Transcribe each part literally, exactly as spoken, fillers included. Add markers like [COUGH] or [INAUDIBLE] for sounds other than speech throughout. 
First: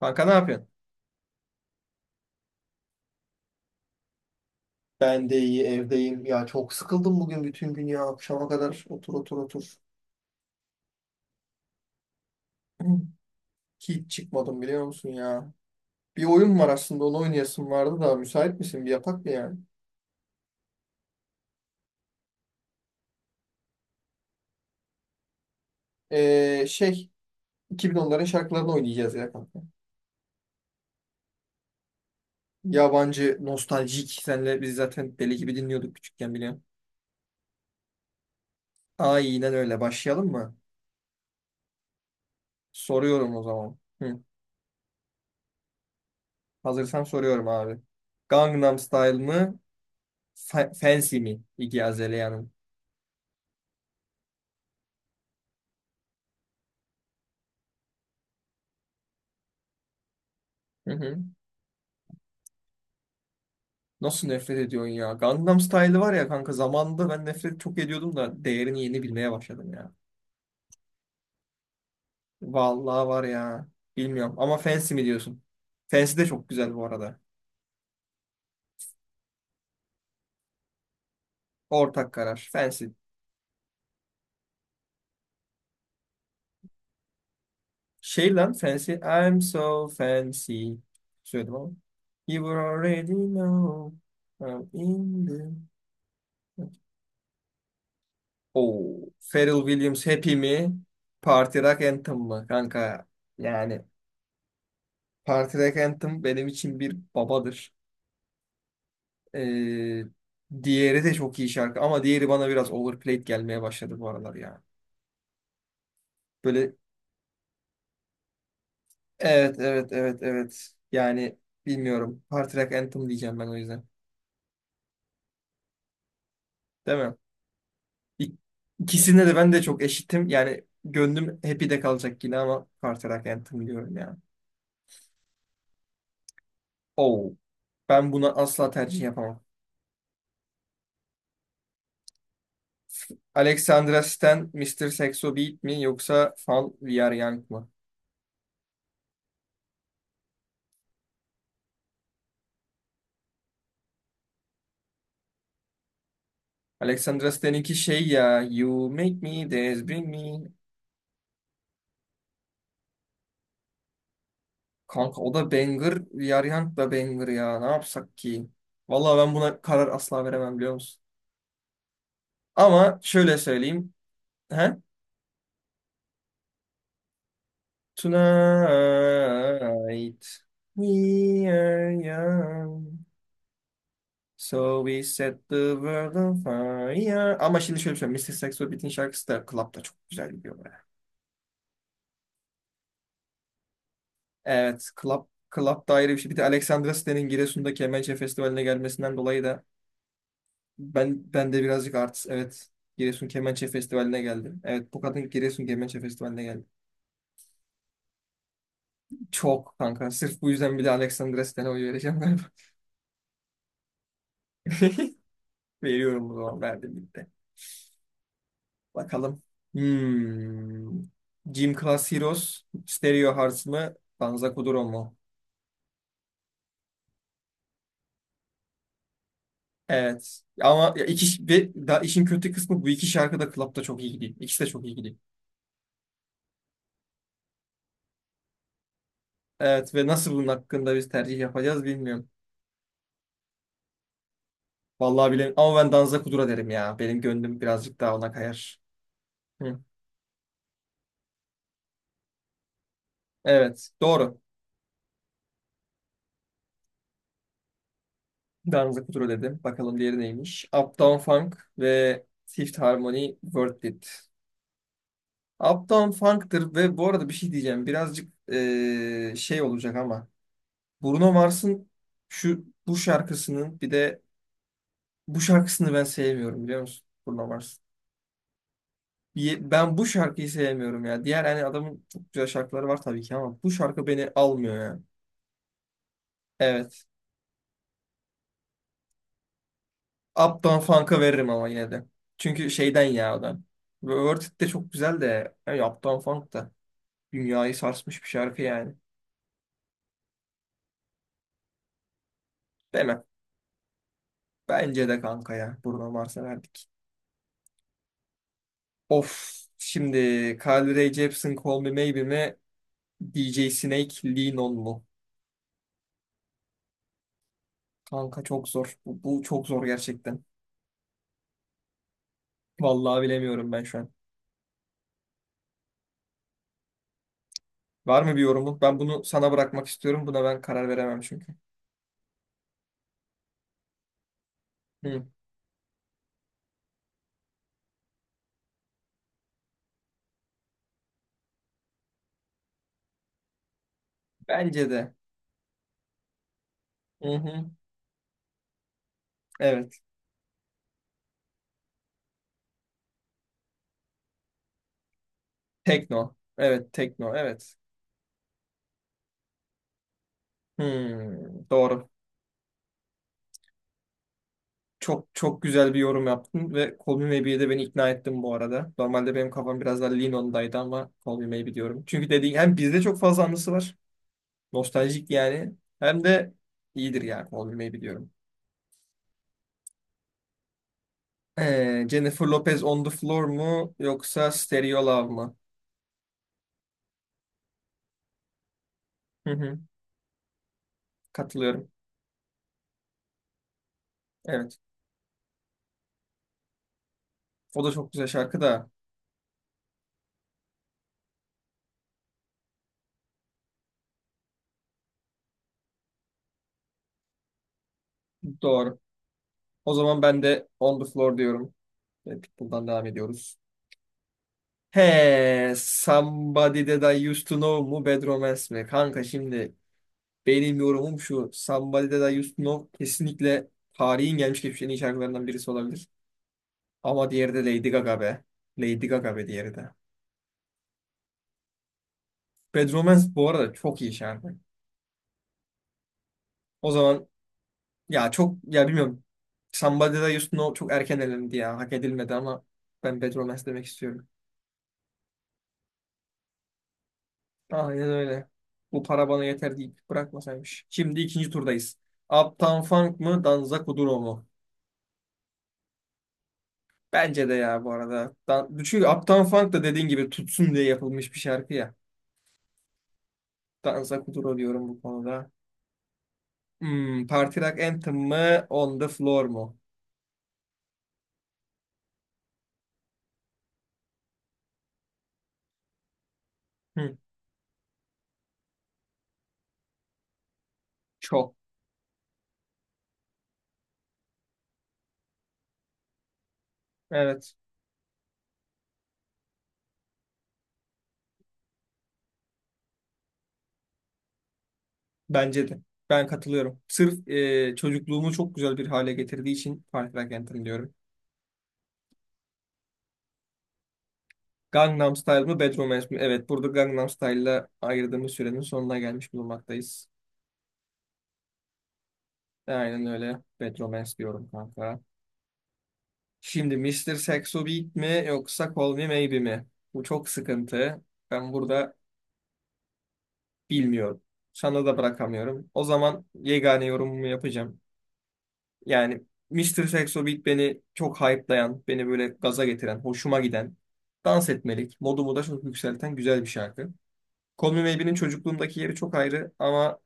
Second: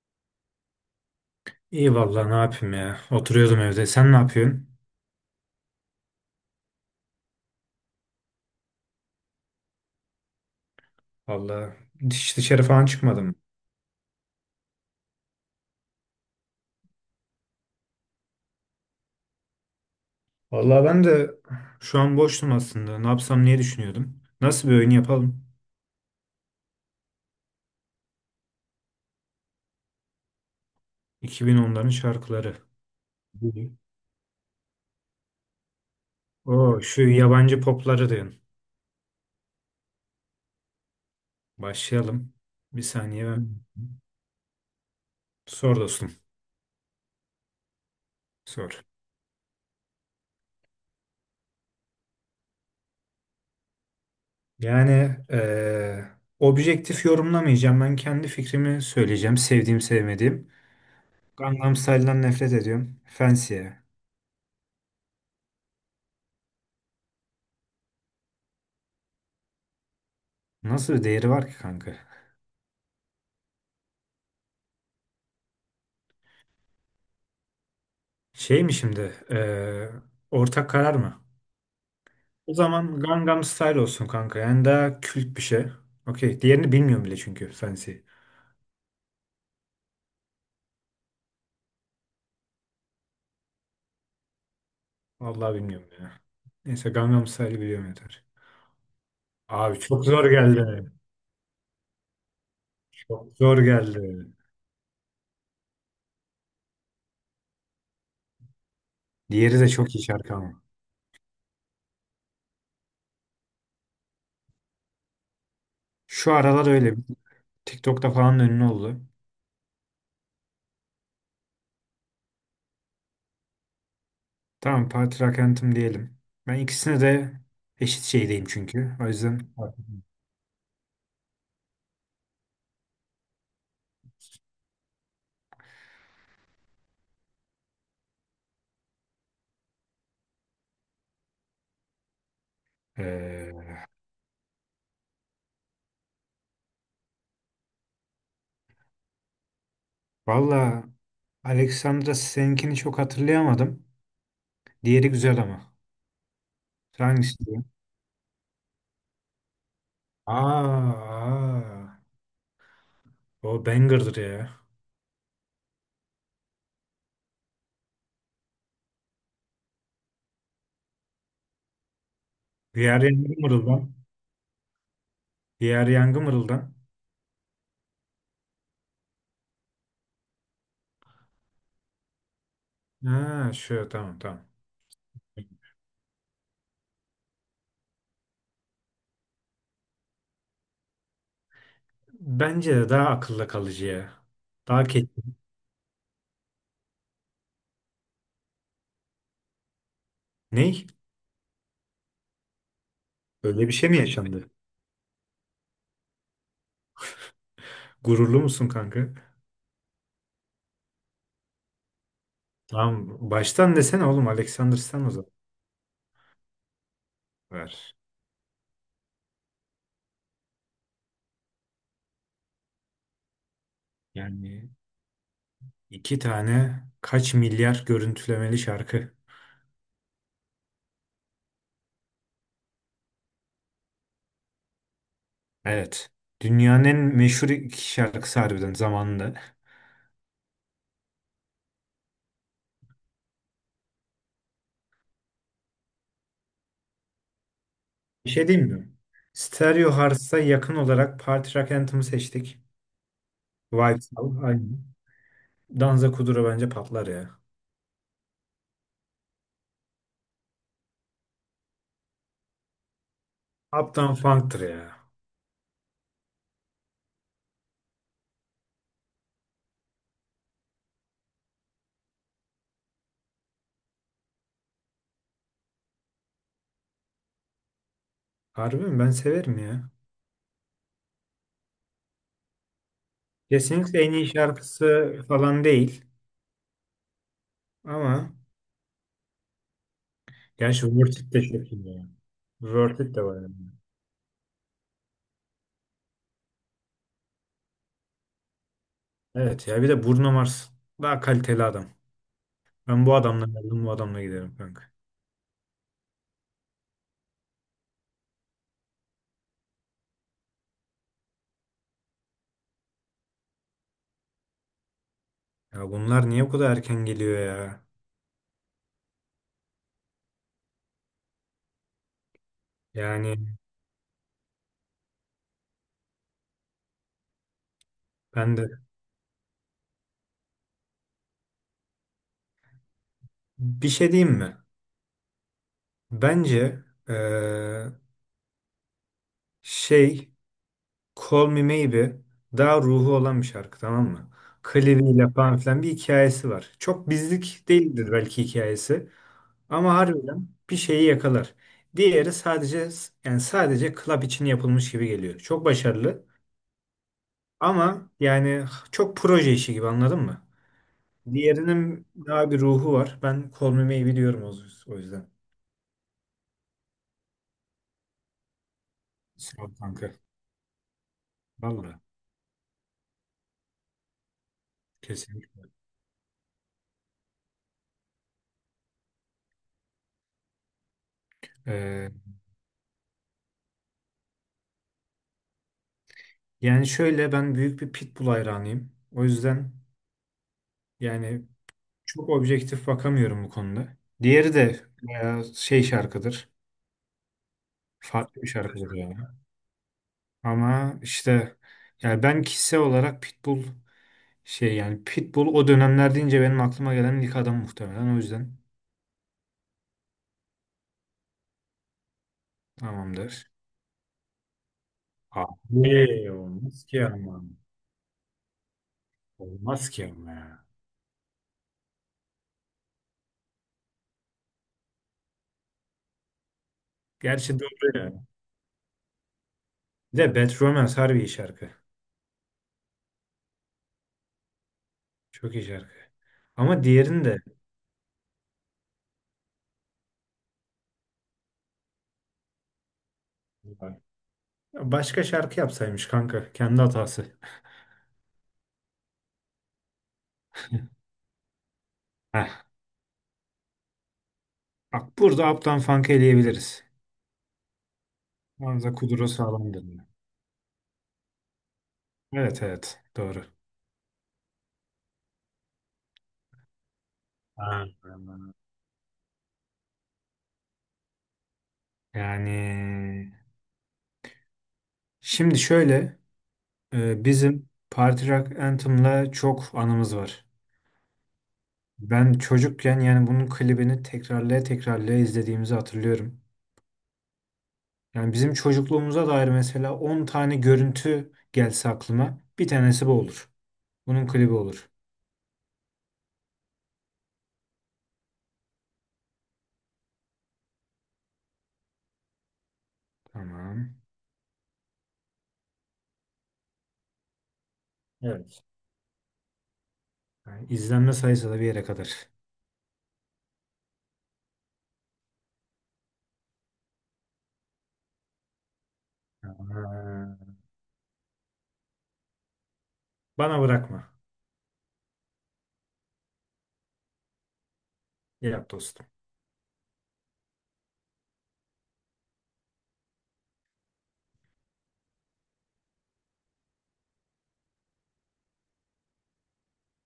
Kanka ne yapıyorsun? İyi vallahi ne yapayım ya. Oturuyordum evde. Sen ne yapıyorsun? Ben de iyi evdeyim. Ya çok sıkıldım bugün bütün gün ya. Akşama kadar otur otur otur. Vallahi hiç dışarı falan [CLEARS THROAT] çıkmadım. Hiç çıkmadım biliyor musun ya. Bir oyun var aslında onu oynayasım vardı da müsait misin? Bir yapak mı yani? Vallahi ben de şu an boştum aslında. Ne yapsam niye düşünüyordum. Nasıl bir oyun yapalım? Ee, şey iki bin onların şarkılarını oynayacağız ya kanka. İki bin onların şarkıları. Yabancı, [LAUGHS] nostaljik. Senle biz zaten deli gibi dinliyorduk küçükken biliyorum. O şu yabancı popları diyorsun. Aynen öyle. Başlayalım mı? Başlayalım. Bir saniye Soruyorum o ben. zaman. Hı. Sor dostum. Hazırsan soruyorum abi. Sor. Gangnam Style mı? Fa- Fancy mi? İggy Azalea'nın. Yani eee, Objektif yorumlamayacağım. Ben kendi fikrimi söyleyeceğim. Sevdiğim sevmediğim. Hı hı. Gangnam Style'dan nefret ediyorum. Fancy'ye. Nasıl nefret ediyorsun ya? Gangnam Style var ya kanka, zamanında ben nefret çok ediyordum da değerini yeni bilmeye başladım ya. Nasıl bir değeri var ki kanka? Vallahi var ya. Bilmiyorum ama Fancy mi diyorsun? Fancy de çok güzel bu arada. Şey mi şimdi? Eee ortak karar mı? Ortak karar. O Fancy. zaman Gangnam Style olsun kanka. Yani daha kült bir şey. Okey. Diğerini bilmiyorum bile çünkü. Fancy. Şey lan Fancy. I'm so fancy. Söyledim ama. You already know. I'm in the... Vallahi bilmiyorum ya. Neyse Gangnam Style'ı biliyorum yeter. Oo. Pharrell Abi Williams çok zor Happy mi? geldi. Party Rock Anthem mı? Kanka Çok zor yani geldi. Party Rock Anthem benim için bir babadır. Diğeri de çok Ee, iyi şarkı ama. diğeri de çok iyi şarkı ama diğeri bana biraz overplayed gelmeye başladı bu aralar ya. Şu aralar Böyle öyle. TikTok'ta falan ünlü oldu. evet evet evet evet. Yani bilmiyorum. Party Rock Anthem diyeceğim ben o yüzden. Tamam Party Rock Anthem diyelim. Ben Değil ikisine mi? de eşit İk- şeydeyim çünkü. O İkisinde de yüzden ben de çok eşitim. Yani gönlüm Happy'de kalacak yine ama Party Rock Anthem diyorum ya. Oh. Ben buna asla tercih yapamam. eee Alexandra Stan, Mister Saxo Beat mi yoksa Fall We Are Young mı? valla Alexandra seninkini çok hatırlayamadım. Diğeri güzel ama. Alexandra Hangisi diyor? Stan'inki şey ya, You make me dance, bring me. Aa, o banger'dır ya. Kanka, o da banger, Yaryant da banger ya. Ne yapsak ki? Vallahi ben buna karar asla veremem biliyor musun? Ama Diğer yangı şöyle söyleyeyim. mırıldan. He? Diğer yangı mırıldan. Tonight we are young. Ha, şu tamam tamam. So we set the world on fire. Ama şimdi şöyle söyleyeyim. Mister Saxo Beat'in şarkısı da Club'da çok güzel gidiyor be. Bence de daha akılla kalıcı ya. Daha Evet, ke... Club, Club da ayrı bir şey. Bir de Alexandra Stan'in Giresun'daki Kemençe Festivali'ne gelmesinden dolayı da Ney? Ben ben de birazcık artist. Evet. Giresun Kemençe Öyle bir şey mi Festivali'ne yaşandı? geldim. Evet, bu kadın Giresun Kemençe Festivali'ne geldi. Gururlu musun kanka? Çok kanka. Sırf bu yüzden bile Alexandra Sten'e oy vereceğim galiba. Tamam. Baştan desene oğlum Alexander sen o [LAUGHS] zaman. Veriyorum o zaman. Verdim gitti. Ver. Bakalım. Hmm. Gym Class Heroes, Stereo Hearts mı? Danza Yani Kuduro mu? iki tane kaç milyar görüntülemeli şarkı. Evet. Ama ya iki, ve da işin kötü kısmı, bu iki şarkı da Club'da çok iyi gidiyor. İkisi de çok iyi gidiyor. Evet. Dünyanın en meşhur iki şarkısı harbiden zamanında. Evet ve nasıl bunun hakkında biz tercih yapacağız bilmiyorum. Vallahi bilmiyorum ama ben Danza Kudura derim ya. Benim gönlüm birazcık daha Bir ona şey diyeyim kayar. mi? Hı. Stereo Hearts'a yakın olarak Party Rock Anthem'ı seçtik. Evet, Vibes al, doğru. aynı. Danza Kuduro bence patlar ya. Danza Kudura dedim. Bakalım diğeri neymiş? Uptown Funk ve Fifth Harmony Worth Uptown It. Funk'tır ya. Uptown Funk'tır ve bu arada bir şey diyeceğim. Birazcık eee, şey olacak ama. Bruno Mars'ın şu bu şarkısının bir de bu şarkısını ben sevmiyorum biliyor musun? Bruno Mars. Harbi mi? Ben Ye- severim ya. Ben bu şarkıyı sevmiyorum ya. Diğer hani adamın çok güzel şarkıları var tabii ki ama bu Kesinlikle şarkı en iyi beni almıyor ya. şarkısı falan değil. Evet. Ama Uptown gerçi Funk'a Worth It de veririm ama çok iyi yine de. ya. Çünkü Worth şeyden It de ya var o da. yani. Ve Worth It de çok güzel de. Yani Uptown Funk da. Dünyayı sarsmış bir şarkı yani. Evet ya bir de Bruno Mars. Daha kaliteli adam. Ben bu Demem. adamla geldim bu adamla giderim kanka. Bence de kanka ya. Bruno Mars'a verdik. Of. Şimdi Carly Rae Jepsen Call Me Maybe mi? D J Snake Lean On mu? Ya bunlar niye bu kadar erken geliyor ya? Kanka çok zor. Bu, bu çok zor gerçekten. Vallahi Yani bilemiyorum ben şu an. Var mı bir ben yorumun? de Ben bunu sana bırakmak istiyorum. Buna ben karar veremem çünkü. bir şey diyeyim mi? Hı. Bence eee, şey Call Me Maybe daha ruhu olan bir şarkı tamam mı? Bence de. Klibiyle falan filan bir hikayesi var. Çok Hı hı. bizlik değildir belki hikayesi ama Evet. harbiden bir şeyi yakalar. Diğeri sadece yani sadece club için yapılmış gibi geliyor. Çok başarılı Tekno. Evet, tekno. Evet. ama yani çok proje işi gibi anladın mı? Hmm, Diğerinin doğru. daha bir ruhu var. Ben Call Me Maybe diyorum o o Çok yüzden. çok güzel bir yorum yaptın ve Call Me Maybe'ye de beni ikna ettin bu arada. Normalde benim Sağ ol kafam biraz daha kanka. Lean On'daydı ama Call Me Maybe Vallahi diyorum. Çünkü dediğin, hem bizde çok fazla anısı var. Nostaljik kesinlikle. yani. Hem de iyidir ya, Call Me Maybe diyorum. Ee, Ee, Jennifer Lopez On The Floor mu yoksa Stereo Love mı? Yani şöyle ben büyük bir pitbull hayranıyım. O Hı yüzden hı, yani katılıyorum. çok objektif bakamıyorum bu konuda. Diğeri Evet. de bayağı şey şarkıdır. O da çok güzel Farklı bir şarkı da. şarkıdır yani. Ama işte yani ben kişisel olarak pitbull şey yani pitbull o dönemler deyince benim aklıma gelen ilk adam muhtemelen. O yüzden Doğru. O zaman ben de On The Floor diyorum. Ve Pitbull'dan devam tamamdır. ediyoruz. He, Abi, Somebody olmaz ki That I ama. Used to Know mu Bad Romance mi? Kanka şimdi Olmaz ki ama ya. benim yorumum şu. Somebody That I Used to Know kesinlikle tarihin gelmiş geçmiş en iyi şarkılarından birisi olabilir. Ama diğeri Gerçi de Lady doğru ya. Gaga be. Lady Gaga be diğeri de. Bir de Bad Romance harbi iyi şarkı. Bad Romance bu arada çok iyi şarkı. Çok iyi şarkı. Ama O zaman diğerini ya çok ya bilmiyorum. Somebody That I Used to Know çok erken elendi ya. Hak edilmedi ama ben Bad Romance demek de istiyorum. Başka şarkı yapsaymış kanka. Kendi hatası. Aynen öyle. Bu para bana yeter deyip bırakmasaymış. Şimdi ikinci turdayız. Heh. Uptown Funk mı, Danza Kuduro mu? Bak burada Uptown Funk'ı eleyebiliriz. Bence de ya bu arada. Dan Hamza Çünkü Kuduro Uptown Funk da sağlamdır. dediğin gibi tutsun diye yapılmış bir şarkı ya. Evet evet doğru. Danza Kuduro diyorum bu konuda. Hmm, Party Rock Ha. Anthem mı, On the Floor mu? Yani şimdi şöyle Hı, e, Bizim Party Rock Anthem'la çok anımız var. çok. Ben çocukken yani bunun klibini tekrarlaya tekrarlaya izlediğimizi hatırlıyorum. Evet. Yani bizim çocukluğumuza dair mesela on tane görüntü gelse aklıma bir tanesi bu olur. Bunun klibi olur. Bence de. Ben katılıyorum. Sırf e, çocukluğumu çok güzel bir hale getirdiği için Party Rock Anthem diyorum. Tamam. Gangnam Style mı, bedroom Romance mi? Evet, burada Gangnam Style'la ayırdığımız sürenin Evet. sonuna gelmiş bulunmaktayız. Yani izlenme sayısı da bir yere kadar. Aynen öyle. Bedroom Romance diyorum kanka. Şimdi mister Saxo Beat mi yoksa Call Me Maybe mi? Bu Ha, çok sıkıntı. Ben burada bana bırakma. bilmiyorum. Sana da bırakamıyorum. O zaman yegane yorumumu yapacağım. Yap dostum. Yani mister Saxo Beat beni çok hype'layan, beni böyle gaza getiren, hoşuma giden, dans etmelik, modumu da çok yükselten güzel bir şarkı. Call Me Maybe'nin çocukluğumdaki yeri çok ayrı ama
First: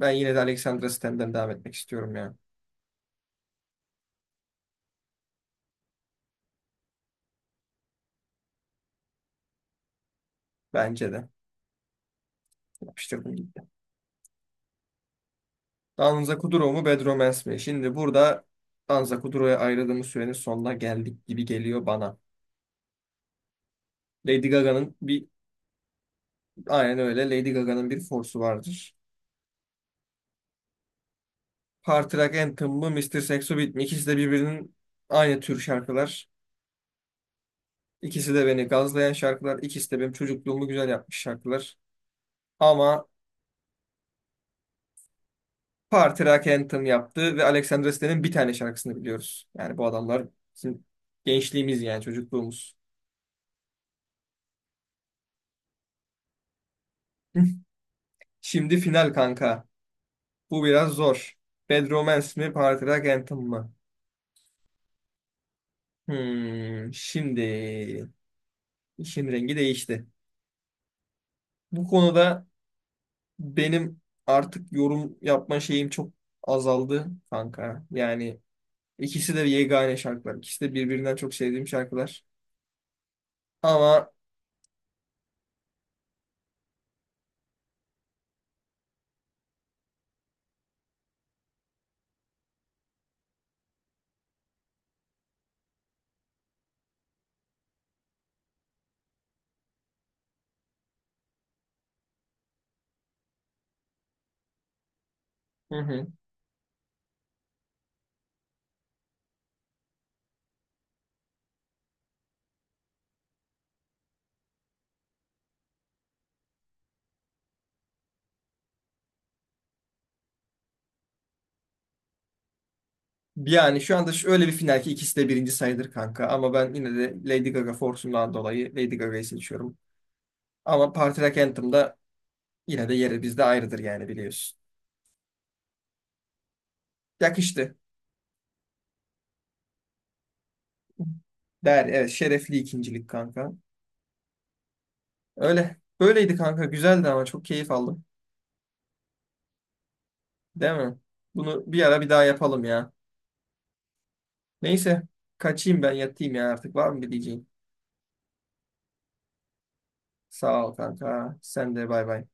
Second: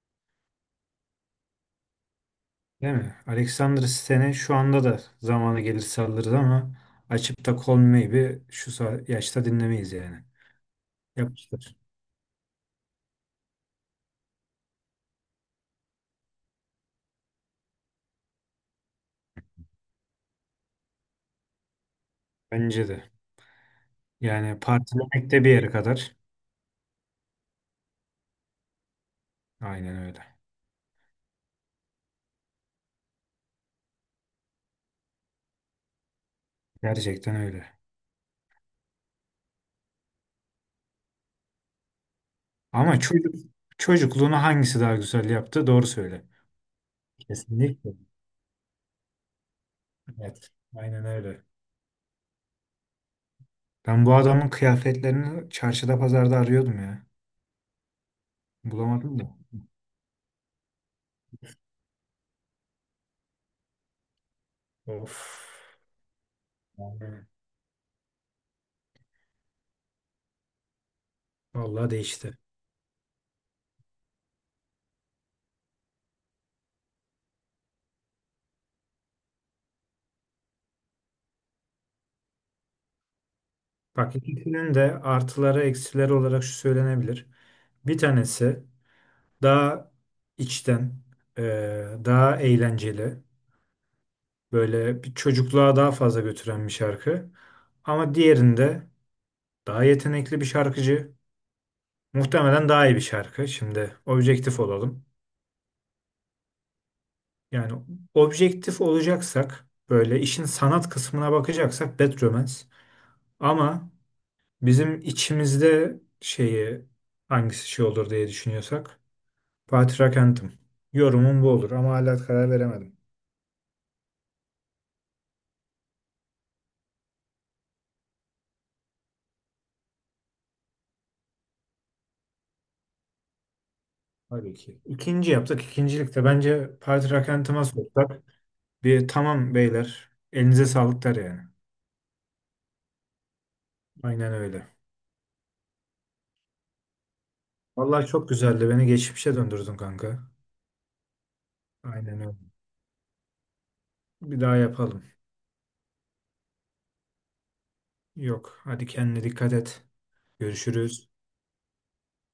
ben yine de Alexandra Stem'den devam etmek istiyorum ya. Değil mi? Alexander Sten'e şu anda da zamanı gelir saldırır ama açıp da Call Me Maybe şu sa- yaşta dinlemeyiz yani. Bence de. Yapıştır. Yapıştırdım gitti. Danza Kuduro mu, Bedromans mi? Şimdi burada Danza Kuduro'ya ayırdığımız sürenin sonuna geldik gibi geliyor bana. Bence de. Lady Yani Gaga'nın bir partilemek de bir yere kadar. aynen öyle, Lady Gaga'nın bir force'u vardır. Aynen öyle. Party Rock Anthem mı, mister Saxo Beat mi? İkisi de birbirinin aynı tür şarkılar. Gerçekten öyle. İkisi de beni gazlayan şarkılar. İkisi de benim çocukluğumu güzel yapmış şarkılar. Ama Ama çocuk, çocukluğunu hangisi daha güzel yaptı? Doğru Party söyle. Rock Anthem yaptı ve Kesinlikle. Alexandra Stan'in bir tane şarkısını biliyoruz. Yani bu adamlar Evet. bizim Aynen öyle. gençliğimiz, yani çocukluğumuz. Ben bu adamın kıyafetlerini çarşıda pazarda arıyordum ya. [LAUGHS] Şimdi final Bulamadım da. kanka. Bu biraz zor. Bad Romance mi, Party Rock Anthem mı? Of. Hmm, Yani şimdi işin rengi değişti. Bu vallahi değişti. konuda benim artık yorum yapma şeyim çok azaldı kanka. Yani ikisi de yegane şarkılar. İkisi de birbirinden çok sevdiğim şarkılar. Ama Bak ikisinin de artıları eksileri olarak şu söylenebilir. Bir tanesi daha içten, e, daha eğlenceli, böyle bir çocukluğa daha fazla götüren bir şarkı. Ama diğerinde daha yetenekli bir şarkıcı, muhtemelen daha iyi bir şarkı. Şimdi objektif olalım. hı hı. Yani objektif olacaksak, böyle işin sanat kısmına bakacaksak Bad Romance. Ama bizim içimizde şeyi hangisi şey olur diye düşünüyorsak Fatih Rakent'im. Yorumum bu olur ama hala karar veremedim. Yani şu anda öyle bir final ki ikisi de birinci sayılır kanka. Ama ben yine de Lady Gaga fortundan dolayı Lady Gaga'yı seçiyorum. Ama Party Rock Anthem da yine de yeri bizde ayrıdır yani, Tabii biliyorsun. ki. İkinci yaptık. İkincilikte bence Fatih Rakent'ıma Yakıştı. sorsak bir tamam beyler elinize sağlık der yani. Der, evet, şerefli ikincilik kanka. Aynen öyle. Öyle. Böyleydi kanka, güzeldi, ama çok keyif aldım. Vallahi çok güzeldi. Beni geçmişe döndürdün kanka. Değil mi? Bunu bir ara bir Aynen daha öyle. yapalım ya. Bir daha Neyse, yapalım. kaçayım ben yatayım ya artık, var mı bir diyeceğin? Yok. Hadi kendine dikkat et. Sağ ol Görüşürüz. kanka. Sen de bay bay.